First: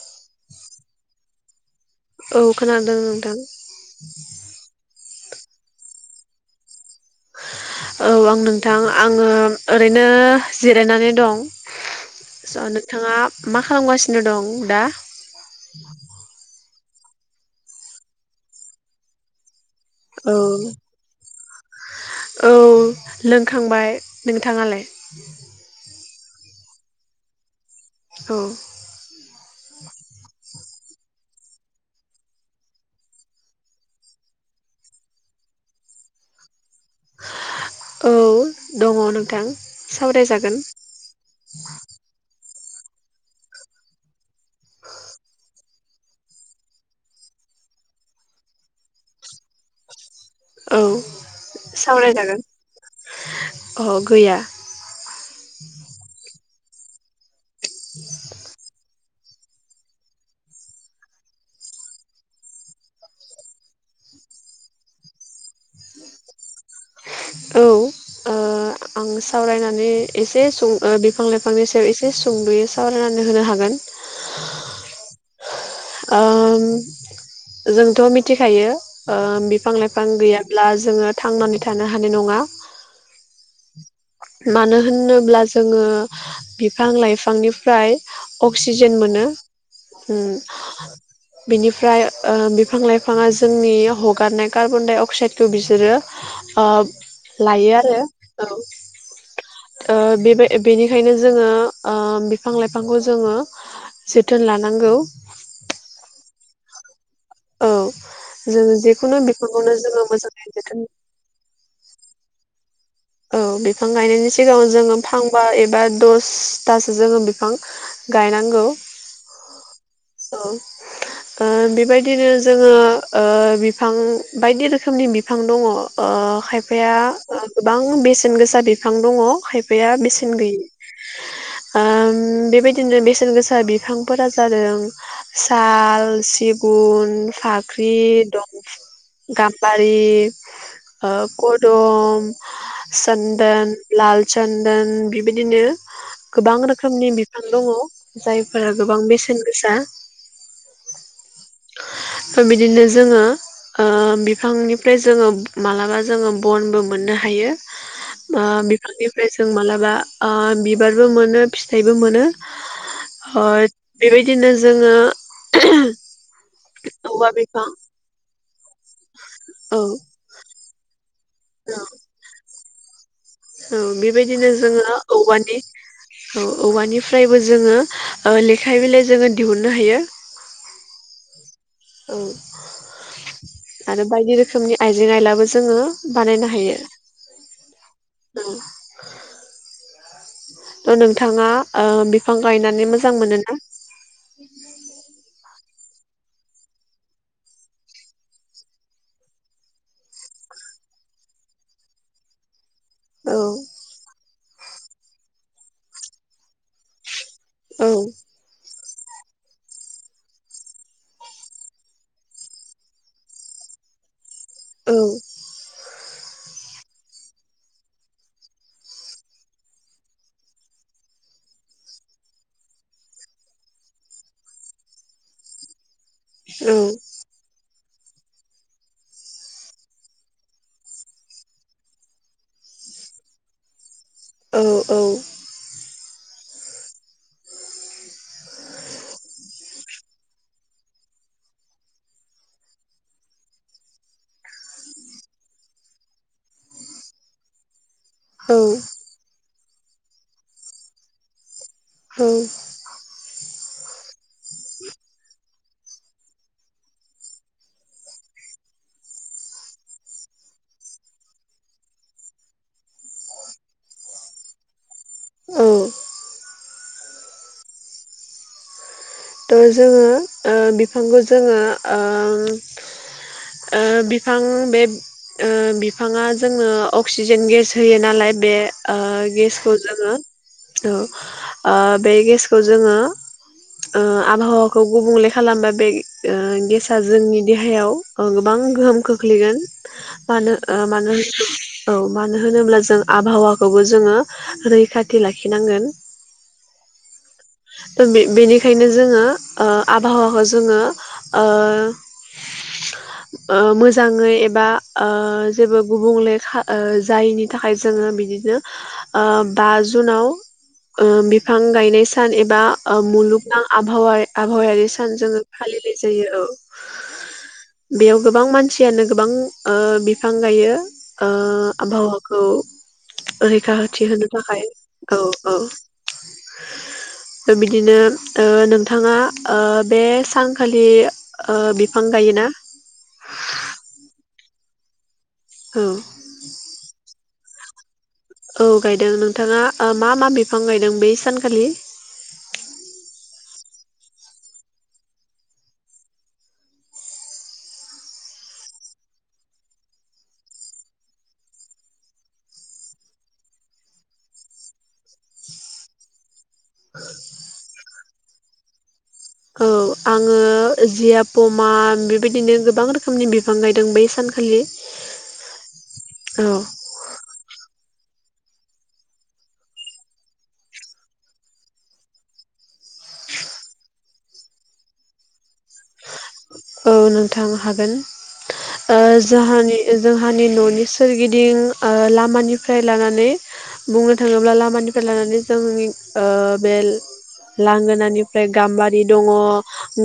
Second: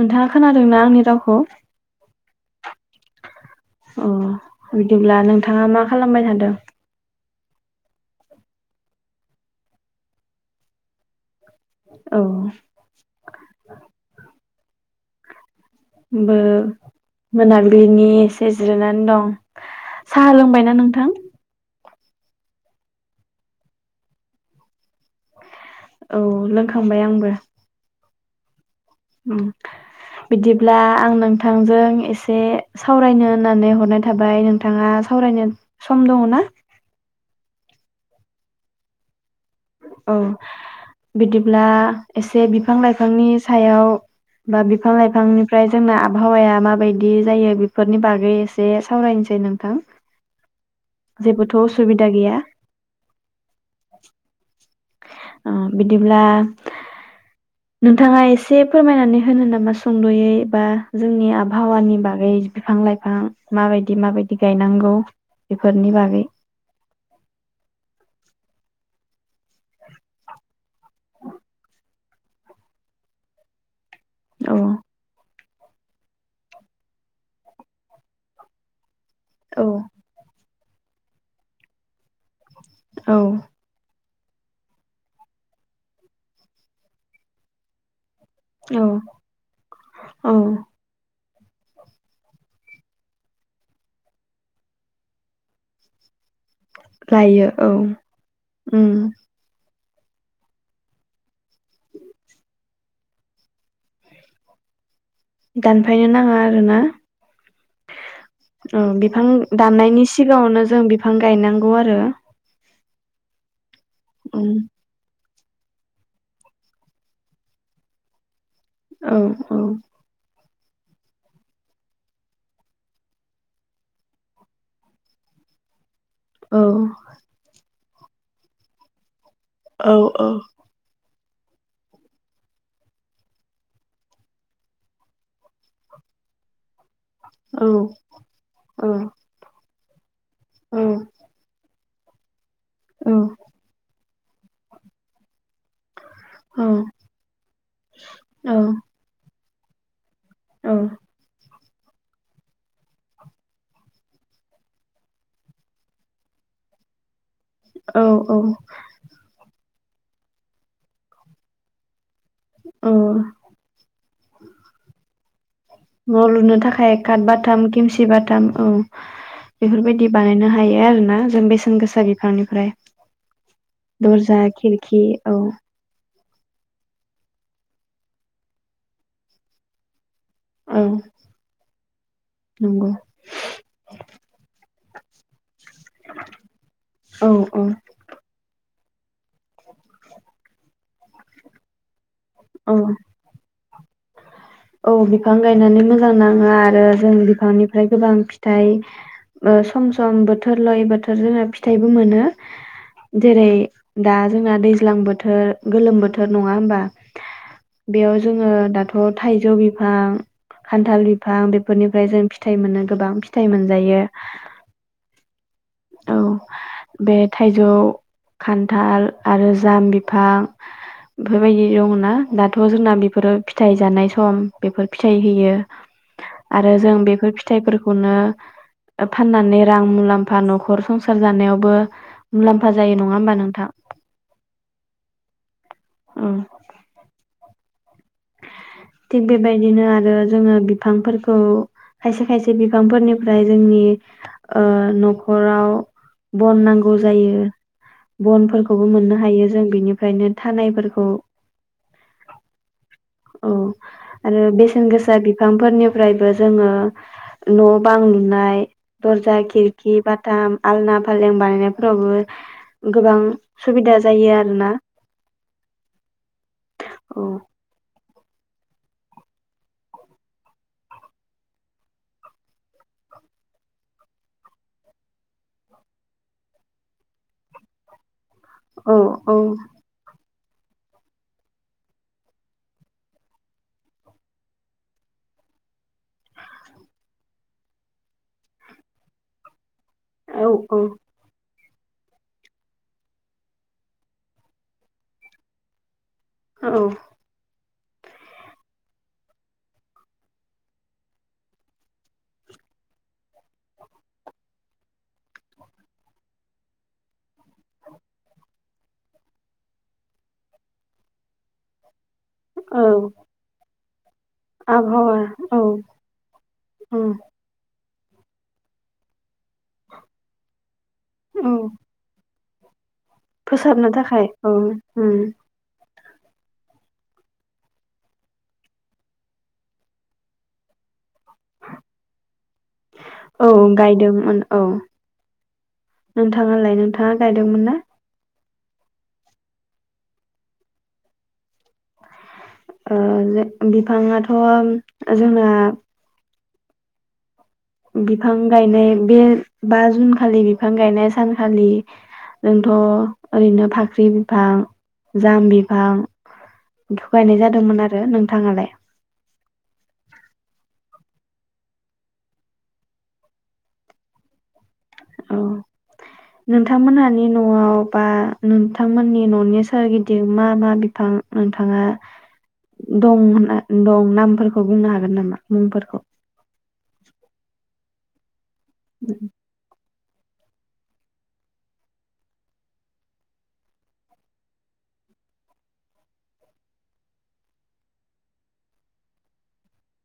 नोंथाङा खोनादों ना आंनि रावखौ? औ खोनादों नोंथां। अ उम बिदिब्ला नोंथाङा मा खालामबाय थादों? औ आं नोंथां आङो ओरैनो जिरायनानै दं। औ स' नोंथाङा मा खालामगासिनो दं दा? बो मोनाबिलिनि एसे जिरायनानै दं। साहा औ लोंबायना नोंथां? औ लोंखांबाय। नोंथाङालाय? औ लोंखांबाय आंबो। औ उम बिदि ब्ला आं नोंथांजों एसे सावरायनो होननानै हरनाय थाबाय। नोंथाङा सावरायनो सम दङ' ना? औ दङ' नों औ बिदिब्ला एसे बिफां लाइफांनि सायाव बा बिफां लाइफांनिफ्राय जोंना आबहावाया माबायदि जायो बेफोरनि बागै एसे सावरायनोसै नोंथां। औ जेबोथ' उसुबिदा गैया सावरायजागोन। अ गैया। आ बिदिब्ला नोंथाङा एसे फोरमायनानै होनो नामा सुंदयै बा जोंनि आबहावानि बागै बिफां लाइफां माबायदि माबायदि गायनांगौ बेफोरनि बागै। औ ओ आं सावरायनानै एसे सुं बिफां लाइफांनि सायाव एसे सुंदयै सावरायनानै होनो हागोन। औ ओम जोंथ' मिथिखायो। ओ औ बिफां लाइफां गैया। ब्ला जोङो थांनानै थानो हानाय नङा। औ मानो होनोब्ला जोङो बिफां लाइफांनिफ्राय अक्सिजेन मोनो उम। औ [inaudible] बिनिफ्राय ओ बिफां लाइफाङा जोंनि हगारनाय कार्बन डाइ अक्साइदखौ बिसोरो ओ लायो आरो औ। उम ओ बेबाय बेनिखायनो जोङो ओ बिफां लाइफांखौ जोङो जोथोन लानांगौ। दानफायनो नाङा आरो ना। औ जों औ जेखुनु बिफां बिफांखौनो जोङो दाननायनि मोजाङै सिगाङावनो जों जोथोन बिफां गायनांगौ आरो। औ बे फां गायनायनि उम सिगाङाव जोङो फां बा एबा दसथासो जोङो बिफां गायनांगौ। औ औ औ ओ बेबायदिनो जोङो ओ बिफां बायदि रोखोमनि बिफां दङ ओ औ खायफाया गोबां बेसेन गोसा बिफां दङ। औ खायफाया औ बेसेन गैयि। ओ बेबायदिनो बेसेन गोसा बिफांफोरा जादों साल सिग गुन औ फाख्रि दं औ गाम बारि औ ओ [unintelligible] दम औ चोन्दोन फ्लाल चोन्दोन बिदि बिदिनो गोबां रोखोमनि बिफां दङ' जायफोरा गोबां बेसेन सा औ बिदिनो जोङो ओ बिफांनिफ्राय जोङो मालाबा जोङो बनबो मोननो हायो। औ ओ औ बिफांनिफ्राय जों माला बा ओ बिबारबो मोनो फिथाइबो मोनो। औ बेबायदिनो जोङो न' लुनो थाखाय काट औवा बाथाम बिफां [inaudible] खेमसि बाथाम औ। औ बेफोरबायदि बानायनो हा हायो आरो ना? जों बेसेन गोसा बिफांनिफ्राय। औ दरजा बेबायदिनो जोङो खिरखि औ औवानि औ औवानिफ्रायबो जोङो लेखाय बिलाइ जोङो दिहुननो हायो। औ। औ नंगौ आरो बायदि रोखोमनि आइजें आइलाबो जोङो बानायनो हायो। औ औ थ' नोंथाङा ओ बेफ बिफां औ गायनानै मोजां मोनोना? औ बिफां गायनानै मोजां नाङो आरो जों बिफांनिफ्राय गोबां फिथाइ ओ सम सम बोथोर लायै बोथोर जों फिथाइबो मोनो। औ जेरै दा जोंना दैज्लां बोथोर गोलोम बोथोर नङा होमबा? औ बेयाव जोङो दाथ' थ' थाइजौ बिफां खान्थाल बिफां बेफोरनिफ्राय जों फिथाइ मोननो गोबां फिथाइ मोनजायो। औ। औ बे थाइजौ खान्थाल आरो जाम बिफां बेफोरबायदि दं। ना दाथ' जोंना बेफोरो फिथाइ जानाय सम बेफोर फिथाइ होयो। आरो औ जों बेफोर फिथाइफोरख खौनो फाननानै रां मुलाम्फा न'खर संसार जानायावबो मुलाम्फा जायो नङा होमबा नोंथां? औ औ। अ। थिग बेबायदिनो आरो जोङो बिफांफोरखौ खायसे खायसे बिफांफोरनिफ्राय जोंनि ओ न'खराव बन नांगौ जायो। औ बनफोरखौबो मोननो हायो जों। बिनिफ्रायनो थानायफोरखौ उम। औ आरो बेसेन गोसा बिफांफोरनिफ्रायबो जोङो न' बां लुनाय दरजा खिरखि बाथाम आलना फालें बानायनायफोरावबो गोबां सुबिदा जायो आरोना औ औ। थ' जोङो ओ बिफांखौ जोङो ओ-ओ बिफां बे ओ बिफाङा जोंनो अक्सिजेन गेस होयो नालाय बे ओ औ औ गेसखौ जोङो औ ओ बे गेसखौ जोङो ओ आबहावाखौ गुबुंले खालामबा बे ओ गेसा जोंनि देहायाव गोबां गोहोम खोख्लैगोन। औ मानो ओ औ मानो औ मानो होनोब्ला जों आबहावाखौबो जोङो रैखाथि लाखिनांगोन। औ। बेनिखायनो जोङो ओ आबहावाखौ जोङो ओ -ओ मोजाङै एबा ओ जेबो गुबुंले खा ओ जायिनि थाखाय जोङो बिदिनो ओ बा जुनाव ओ बिफां गायनाय सा सान एबा ओ औ मुलुगनां आबहावा आबहावायारि सान आबहावा जोङो औ फालिनाय जायो औ उम बेयाव गोबां मानसियानो गोबां ओ बिफां गायो ओ औ आबहावा औ फोसाबनो रैखाथि होनो औ थाखाय उम औ- औ [unintelligible] बिदिनो ओ नोंथाङा ओ बे सानखालि ओ बिफां गायोना औ गायदोंमोन। औ औ नोंथाङालाय नोंथाङा गायदोंमोन ना। औ गायदों नोंथाङा ओ मा-मा बिफां गायदों बै सानखालि। ओ जे बिफाङाथ' जोंना बिफां गायनाय बे बा जुन खालि बिफां गायनाय सानखालि जोंथ' ओरैनो फाख्रि बिफां जाम बिफां बेखौ गायनाय जादोंमोन आरो नोंथाङालाय। औ आङो जिया पमा बेबायदिनो गोबां रोखोमनि बिफां गायदों बै सानखालि। औ औ नोंथांमोनहानि न'आव बा नोंथांमोननि न'नि सोरगिदिं मा-मा बिफां नोंथाङा दं होनना दं नामफोरखौ बुंनो हागोन नामा मुंफोरखौ। औ नोंथां हागोन। ओ जाहानि जोंहानि न'नि सोरगिदिं ओ लामानिफ्राय लानानै बुंनो थाङोब्ला लामानिफ्राय लानानै जोंनि ओ बे लांगोनानिफ्राय गाम्बारि दङ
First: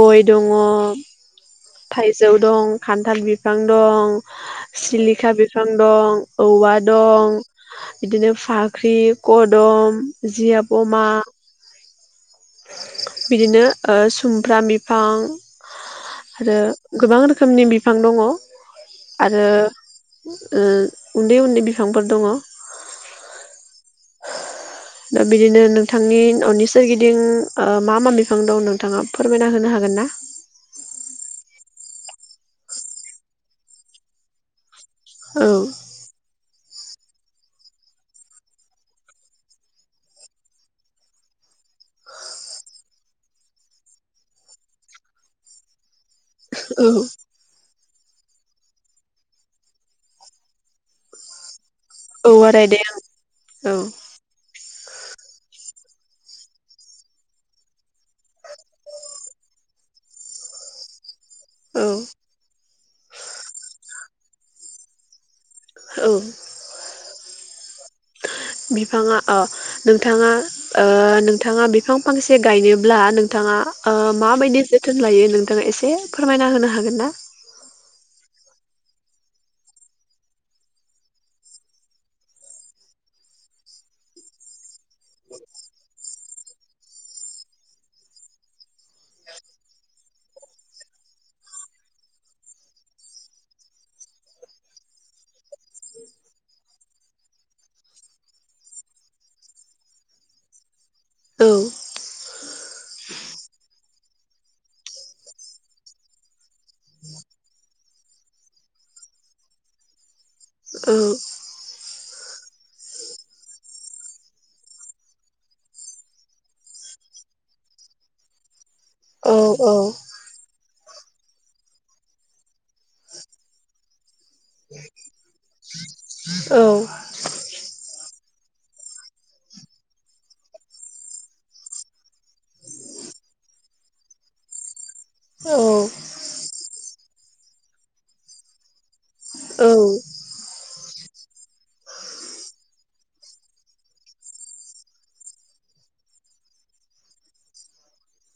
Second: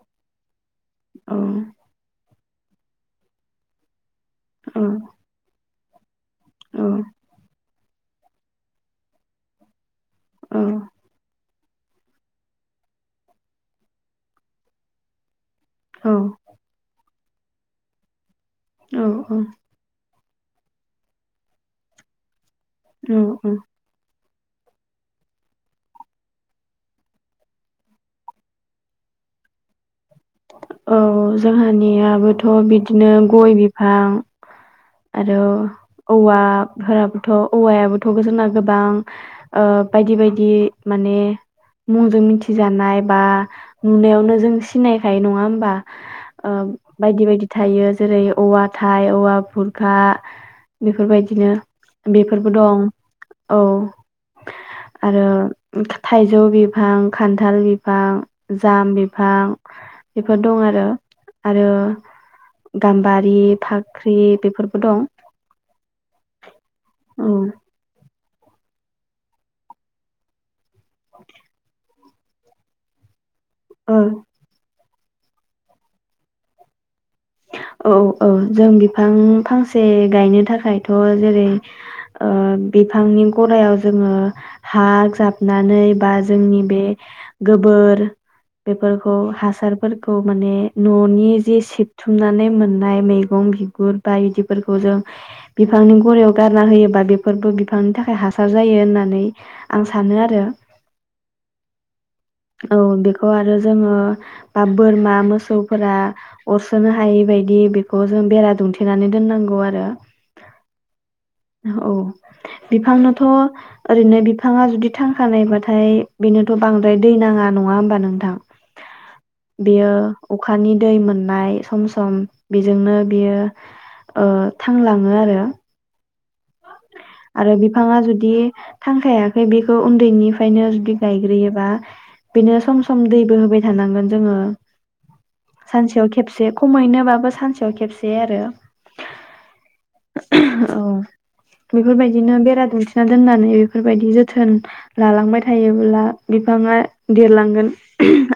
गय दङ औ थाइ जौ दं खान्थाल बिफां दं औ सिलिखा बिफां दं औवा औ दं बिदिनो फाख्रि, कदम औ जिया, पमा बिदिनो ओ सुमफ्राम बिफां औ आरो गोबां रोख रोखोमनि बिफां दङ औ-औ आरो ओ उन्दै-उन्दै बिफांफोर दङ औ-औ दा बिदिनो नोंथांनि न'नि सोरगिदिं ओ मा मा बिफां दं नोंथाङा फोरमायना होनो हागोनना औ जोंहानियाबोथ' बिदिनो गय बिफां आरो औ औवा फोराबोथ' औवायाबोथ' जोंना गोबां ओ बायदि बायदि माने मुंजों मिथिजानाय बा नुनायावनो जों सिनायखायो नङा होमबा ओ औ बायदि बायदि थायो जेरै औवा थाइ औवा भु खा बेफोरबायदिनो औवा बेफोरबो दं रायदों औ आरो थाइजौ बिफां खान्थाल बिफां जाम बिफां बेफोर दं आरो आरो औ गाम्बारि फाख्रि बेफोर दं औ औ बिफाङा अ नोंथाङा ओ नोंथाङा बिफां फांसे गायनोब्ला नों थाङा ओ माबायदि जो थोन लायो नोंथाङा एसे फोरमायना होनो हागोनना? औ औ जों बिफां फांसे गायनो थाखायथ' जेरै ओ बिफांनि गरायाव जोङो हा जाबनानै बा जोंनि बे गोबोर बेफोरखौ हासारफोरखौ माने न'नि जि सिबथुमनानै मोननाय मैगं बिगुर बाइदिफोरखौ जों बिफांनि गरायाव गारना होयोबा बेफोरबो बिफांनि थाखाय हासार जायो होननानै आं सानो आरो औ औ बेखौ आरो जोङो बा बोरमा मोसौफोरा अरस'नो हायि बायदि बिदि बेखौ जों बेरा दुंमथेनानै दोननांगौ आरो औ औ बिफांनोथ' ओरैनो बिफाङा जुदि थांखानायबाथाय बेनोथ' बांद्राय दै नाङा नङा होमबा नोंथां औ बेयो अख खानि दै मोननाय सम सम बेजोंनो बियो ओ थांलाङो आरो औ आरो बिफाङा जुदि थांखायाखै बेखौ उन्दैनिफ्रायनो जुदि गायग्रोयोबा बेनो सम सम दैबो होबाय थानांगोन जोङो सानसेयाव खेबसे खमैनोबाबो सानसेयाव खेबसे आरो औ औ बेफोरबायदिनो बेरा दुमथेना दोननानै बेफोरबायदि जोथोन लालांबाय थायोब्ला बिफाङा देरलांगोन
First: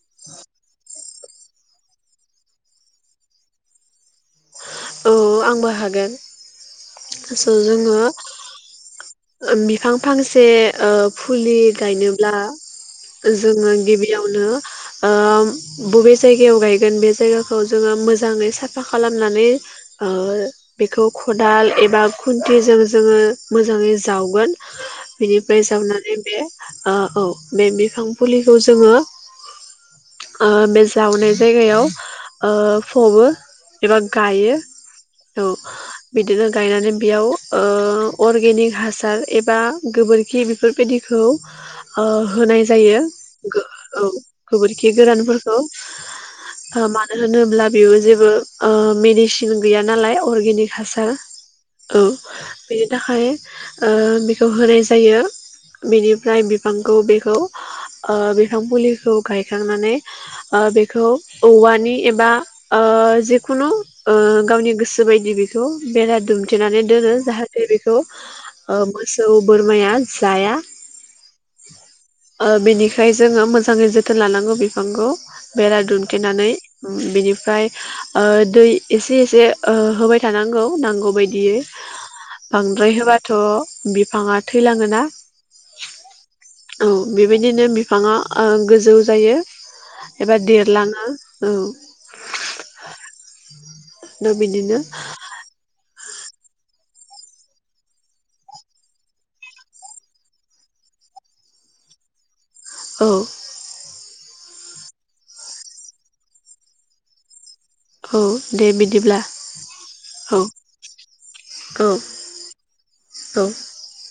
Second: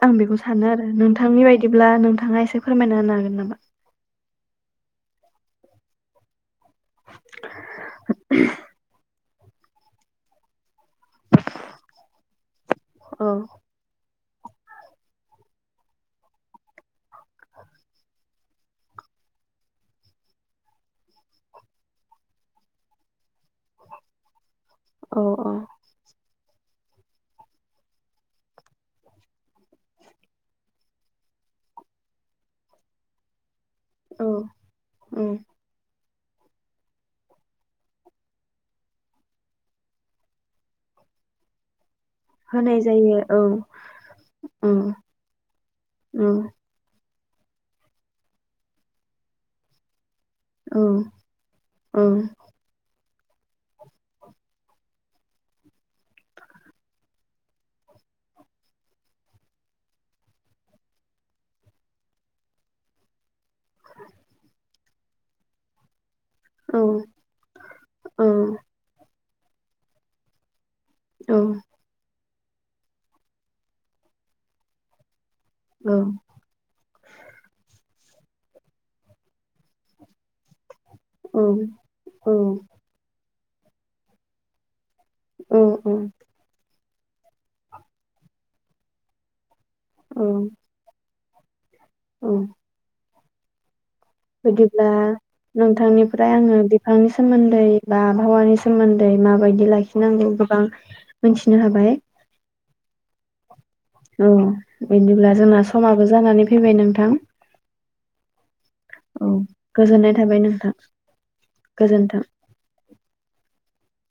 आं बेखौ सानो आरो नोंथांनि बायदिब्ला नोंथाङा एसे फोरमायना होनो हागोन नामा? बो हागोन सो जोङो ओ बिफां फांसे ओ फुलि गायनोब्ला औ जोङो गिबि यावनो ओ बबे जायगायाव गायगोन बे जायगाखौ जोङो मोजाङै साफा खालामनानै ओ बेखौ खदाल एबा खुन्थिजों जोङो मोजाङै जावगोन औ बेनिफ्राय जावनानै बे ओ औ बे बिफां फुलिखौ जोङो ओ बे जावनाय जायगायाव ओ फबो एबा औ गायो औ बिदिनो गायनानै बेयाव ओ अरगेनिक हासार एबा गोबोरखि बेफोरबायदिखौ ओ होनाय जायो गो औ औ गोबोरखि गोरानफोरखौ औ ओ मा होनोब्ला बेबो जेबो ओ मेदिसिन गैया नालाय अर्गेनिक औ हासार औ बे थाखाय ओ बेखौ होनाय जायो बेनिफ्राय बिफांखौ बेखौ ओ बिफां फुलिखौ गायखांनानै ओ बेखौ औवानि एबा ओ जिखुनु ओ गावनि गोसोबायदि बेखौ बेरा दुम औ दुमथेनानै दोनो जाहाथे बेखौ औ ओ सौ बोरमाया जाया। औ ओ बेनिखाय जोङो मोजाङै जोथोन लानांगौ बिफांखौ। बेरा दुमथेनानै उम बिनिफ्राय ओ दै एसे एसे ओ होबाय थानांगौ नांगौ बायदियै बांद्राय होबाय थ' बिफाङा थैलाङोना। औ औ औ बेबायदिनो बिफाङा ओ गोजौ जायो औ एबा देरलाङो औ औ [inaudible] बिदिनो बिदिब्ला नोंथांनि फ्राय आङो बिफांनि सोमोन्दै बा आबहावानि सोमोन्दै माबायदि लाखिनांगौ गोबां मिथिनो हाबाय। औ औ बिदिब्ला जोंना समाबो जानानै फैबाय नोंथां औ दे बिदिब्ला औ गोजोननाय औ थाबाय नोंथां औ गोजोनथों। [unintelligible]